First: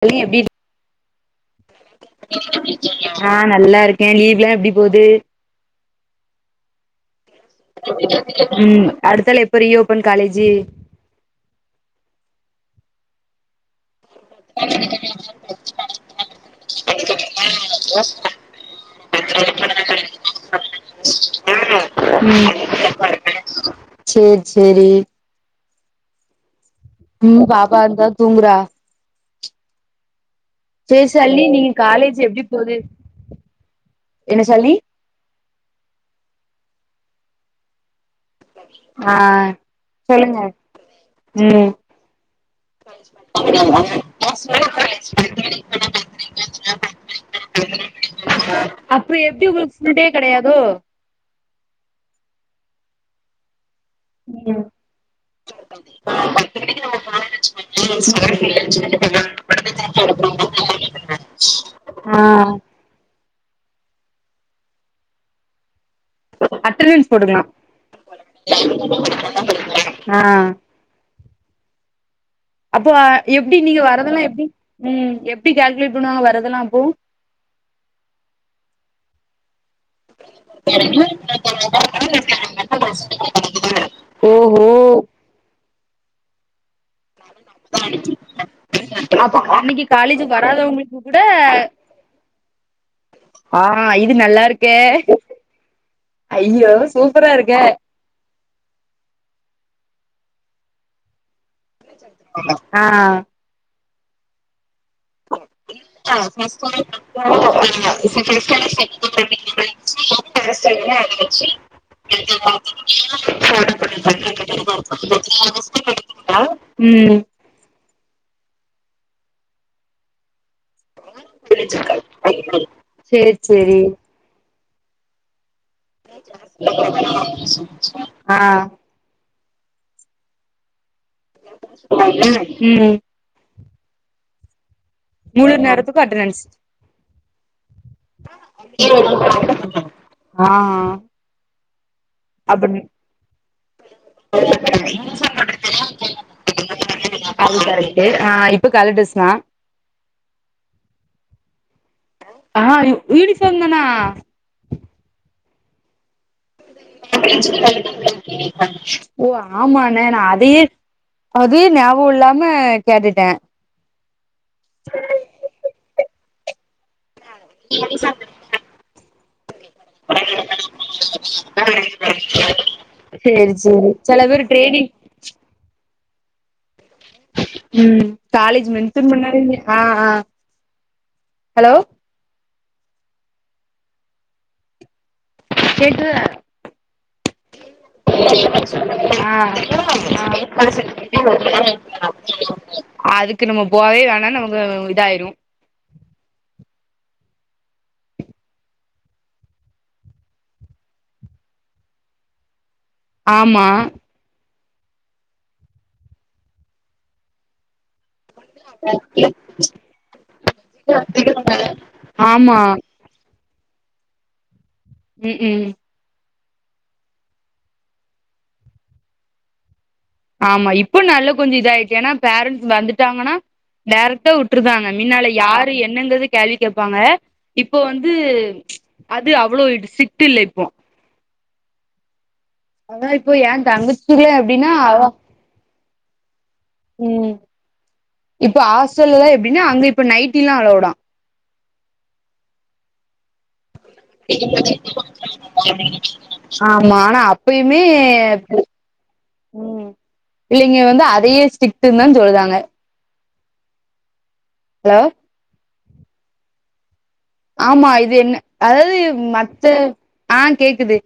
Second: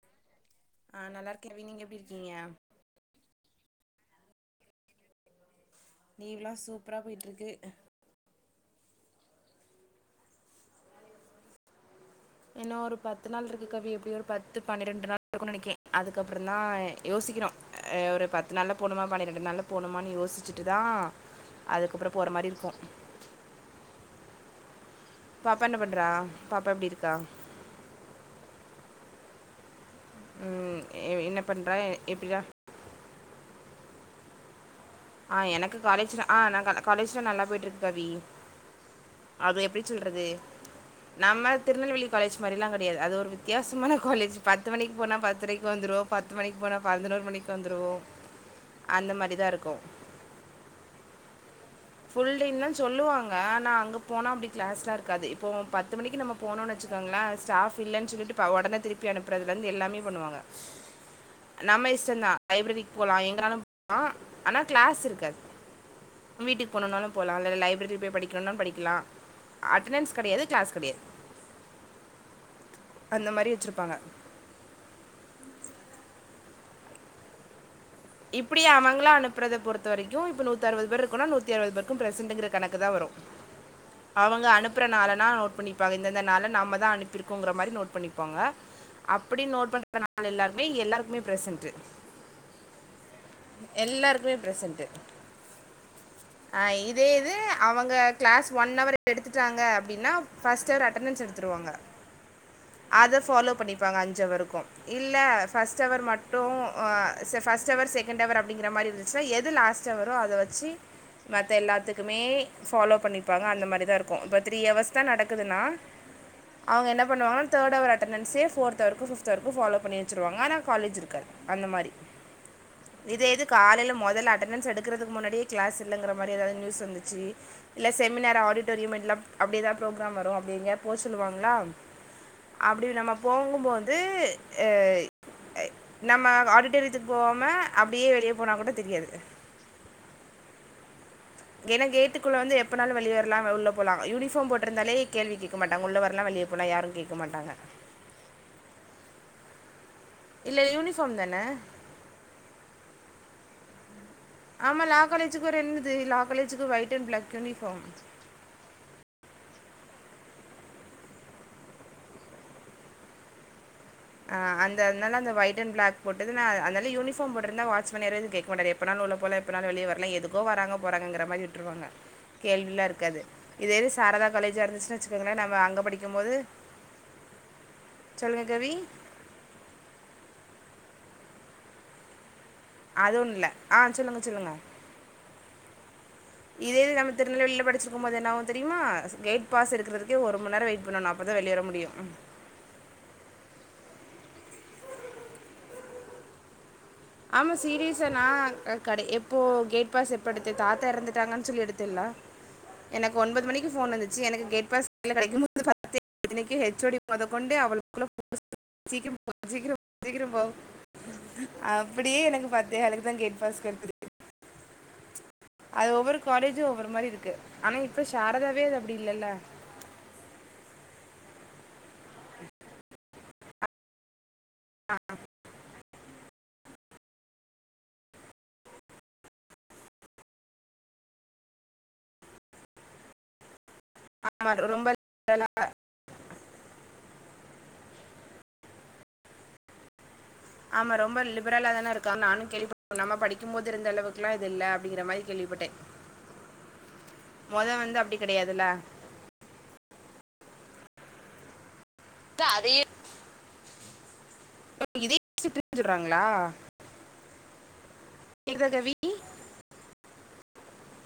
பையே எப்டி ஆ நல்லா இருக்கே நீங்க எப்டி இருக்கீங்க ஆ நல்லா இருக்கே லீவ்லா எப்டி போது லீவ்லா சூப்பரா போயிட்டு இருக்கு ம் அடுத்தால எப்போ ரீ ஓபன் காலேஜு இன்னு ஒரு பத்து நாள் இருக்கு கவி எப்டி ஒரு பத் து பன்னிரெண்டு நாள் இருக்குனு நெனைக்கே அதுக்கப்புறந்தா யோசிக்கணு ஒரு பத்து நாள்ல போணுமா பன்னிரெண்டு நாள்ல போனுமானு யோசிச்சுட்டு தா அதுக்கப்புறோ போற மாரி இருக்கு சேர் சேரி பாப்பா என்ன பண்றா பாப்பா எப்டி இருக்கா ம் பாப்பா இந்தா தூங்குறா ம் செரி எ என்ன சல்லி நீங்க பண்றா காலேஜ் எப்டிடா எப்டி போது என்ன சல்லி ஆ எனக்கு காலேஜ் ஆ நா காலே காலேஜ்லா நல்லா போயிட்டு இருக்கு கவி ஆ அது எப்டி சொல்றது சொல்லுங்க நம்ம ம் திருநெல்வேலி காலேஜ் மாறிலா கெடையாது அது ஒரு வித்தியாசமான காலேஜ் பத்து மணிக்கு போனா பத்தரைக்கு வந்துருவோ பத்து மணிக்கு போனா பதினோரு மணிக்கு வந்துருவோ அந்த அப்றோ மாரி எப்டி தா இருக்கு உங்களுக்கு ஃபுல் டே கெடையாதோ ஃபுல் டேனு தா சொல்லுவாங்க ஆனா அங்க போனா அப்டி ம் க்ளாஸ்லா இருக்காது இப்போ பத்து மணிக்கு நம்ம பத்து போனோம்னு மணிக்கு நம்ம வச்சுக்கோங்களே ஸ்டாஃப் இல்லன்னு சொல்லிட்டு ப ஒடன திருப்பி அனுப்புறதுல இருந்து எல்லாமே பண்ணுவாங்க [unintelligible] நம்ம ஆ இஷ்டோந்தா லைப்ரரிக்கு போலா எங்கனாலு போ லா க்ளாஸ் இருக்காது வீட்டுக்கு போனுனாலு அட்டண்டன்ஸ் போலா போட்டுக்கலா இல்ல லைப்ரரியில போயி படிக்கணும்னாலு படிக்கலா அட்டனன்ஸ் ஆ கெடையாது க்ளாஸ் கெடையாது அப்போ மாதிரி எப்டி நீங்க வச்சுருப்பாங்க வர்றதுனா எப்டி ம் எப்டி கால்குலேட் பண்ணுவாங்க வரதெல்லா அப்போ இப்டி அவங்களா அனுப்புறத பொறுத் து வரைக்கு இப்ப நூத்து அறுவது பேரு இருக்கோனு நூத்தி அறுபது பேருக்கு ப்ரசன்ட்ங்கிற கணக்கு தா வரு அவங்க ஓஹோ அனுப்புற நாளனா நோட் பண்ணிப்பாங்க இந்தந்த நாளுனு நாம தா அனுப்பிருப் போங்கற மாரி நோட் பண்ணிப்பாங்க அப்ப அப்புடி நோட் அன்னைக்கு பண்ற காலேஜ் நாள் எல்லாமே வராதவங்களுக்கு கூட எல்லாருக்குமே ப்ரசன்டு ஆ இது எல்லாருக்குமே நல்லா இருக்கே ப்ரசன்டு அ ஐயோ இதே சூப்பரா இது இருக்கே அவங்க க்ளாஸ் ஒன் ஹவர் எடுத்துட்டாங்க அப்டினா ஃபஸ்ட் ஹர் அட்டன்ஸ் எடுத் துருவாங்க ஆ அத பாலோ பண்ணி பாங்க அஞ்சி ஹவருக்கு இல்ல ஃபஸ்ட்ர் ஹவர் மட்டு ஃபர்ஸ்ட் ஆ time first hour second hour அப்டிங்கிற மாரி இருந்துச்சுன்னா எது லாஸ்ட் அவரோ அத வச்சு மத்த எல்லாத்துக் குமே ஃபாலோ பண்ணிப்பாங்க அந்த மாரி தா இருக்கு இப்ப த்ரீ அவர்ஸ் தா நடக்குதுன்னா அவுங்க எ ம் பண்ணுவாங்கா தேர்டு அவர் அட்டன்சே ஃபோர்த் அவரு ஃபிப்த் அவருக்கு ஃபாலோ பண்ணி வச்சுருவாங்க ஆன காலேஜ் இருக்காது அந்த மாதிரி பிளிச்சிக்கா [unintelligible] இதே இது காலேல முதல அட்டண்டன்ஸ் எடுக்கிறதுக்கு முன்னாடியே க்ளாஸ் இல்லங்கிற மாரி ஏதாவ்து நியூஸ் வந்துச்சு இல்ல செமினார் ஆ ஆடிடோரிய எல்லா அப்டிதா ப்ரோக்ராம் வரு அப்டி எங்கயாது போ சொல்லுவாங்களா அப்டி ம் நம்ப போகுபோது ஏய் முழு ஏ நேரத்துக்கு நம்ப அட்டனன்ஸ் ஆடிட்டோரியத்துக்கு போவா ம அப்டியே வெளியே போனா கூட தெரியாது ஆ எனா கேட்டுக் குள்ள வந்து அப்படி எப்பனாலு வெளியேறலா உள்ள போலா யூனிபார்ம் போட்ருந்தாலே கேள்வி கேக்க மாட்டங்க உள்ள வர்லா வெளிய போல யாரு கேக் க மாட்டாங்க ஆனா இப்ப கலர் டிரஸ்ஸுதா இல்ல யூனிபார்ம் தான ஆ யூனிபார்ம் தானா ஆமா லா காலேஜுக்கு ஒரு என்னுது லா காலேஜுக்கு ஒயிட் அண்ட் பிளாக் யூனிஃபார்ம் ஓ ஆமாண்ண நா அதயே அதே ஞாபகோ இல்லாம கேட்டுட்டே அ அந்த அதனால அந்த ஒய்ண்ட் அண் பிளாக் போட்டுது நா அதனால யூனிஃபார் போட்டிருந்தா வாட்சமன் வேற எது கேக் [inaudible] எப்பனாலூ உள்ள போல எப்பனாலு வெளிய வர்ல எதுக்கோ வராங்க போறங்க மாரி விட்டுருவாங்க கேள்விலா இருக்காது சேரி இதேது சேரி சில சாரதா பேர் காலேஜா ட்ரைனிங் இருந்துச்சுன்னு வச்சுக்கோங்களே நம்ம அங்க படிக்குமோது ம் காலேஜ் மேன்சன் பண்ணாதீங்க ஆ அ ஹலோ அது ஒண்ணு இல்ல ஆ சொல்லுங்க சொல்லுங்க கேக்குதா இதேது நம்ம திருநல்வேலில படிச்சிருப் ஆ அ [inaudible] இருக்கிறதுக்கே ஒரு மணி நேரம் வெயிட் பண்ணணும் அப்போ தான் வெளியே வர முடியும் அது க்கு நம்ம போவே வேணா நமக்கு இதாயிரு ஆமா சீரியஸா நா கடே எப்போ கேட் பாஸ் எப்ப எடுத்து தாத்தா எறந்துட்டாங்கன்னு சொல்லி எடுத்தேல எனக்கு ஒன்பது ஆமா மணிக்கு ஃபோன் வந்ச் சி எனக்கு கேட் பாஸ் கைல கெடைக்கு மோது பத்தே இத்தனைக்கி ஹெச் ஓ டி மொதக்கொண்டு அவள [inaudible] சீக்கிர போ சீக்கிர போ சீக்கிர போ ஞாத்திகெழம இப்டியே எனக்கு பத்தே ஹலுக்கு தா கேட் பாஸ் [inaudible] ம் ஹ்ம் அது ஒவ்வொரு காலேஜும் ஒவ்வொரு மாரி இருக்கு ஆனா இப்ப சாரதாவே அது அப்டி இல்லல்ல ஆமா இப்போ நல்ல கொஞ்ச இதயிடுச்சு ஏன்னா பேரண்ட்ஸ் வந்துட்டாங்கன்னா டேரக்ட்டா விட்டுருதாங்க மீண்னால யாரு என்னங்கறது கேள்வி கேட்பாங்க இப்போ வந்து அது அவ்ளோ ஸ்ட்ரிக்ட் இல்ல இப்போ அதா இப்போ ஏ தங்கச்சிக்குலா ஆமா எப்டினா அவ [inaudible] ம் இப்ப ஹாஸ்டல் தா எப்டின்னா அங்க இப் ப நைட்டில அல் ஆமா ரொம்ப லிபரலா தானே இருக்கா நானு கேள்ப்ப நம்ம படிக் ருக்கும் போது இருந்த அளவுக்கெல்லா இது இல்ல அப்படிங்கிற மாரி கேள்விப்பட்டே ஆமா ஆனா மொத அப்பயுமே வந்து அப்டி கெடையாதுல்ல ம் இல்லைங்க வந்து அதையே ஸ்டிக்டுன் தா சொல்லுதாங்க அதையே ஓ ஹலோ இதையே ஸ்ட்ரிக்ட்டுன் சொல்றாங்களா ஆமா இது என்ன கேக்குதா கவி அதாவது மத்த ஆ கேக்குது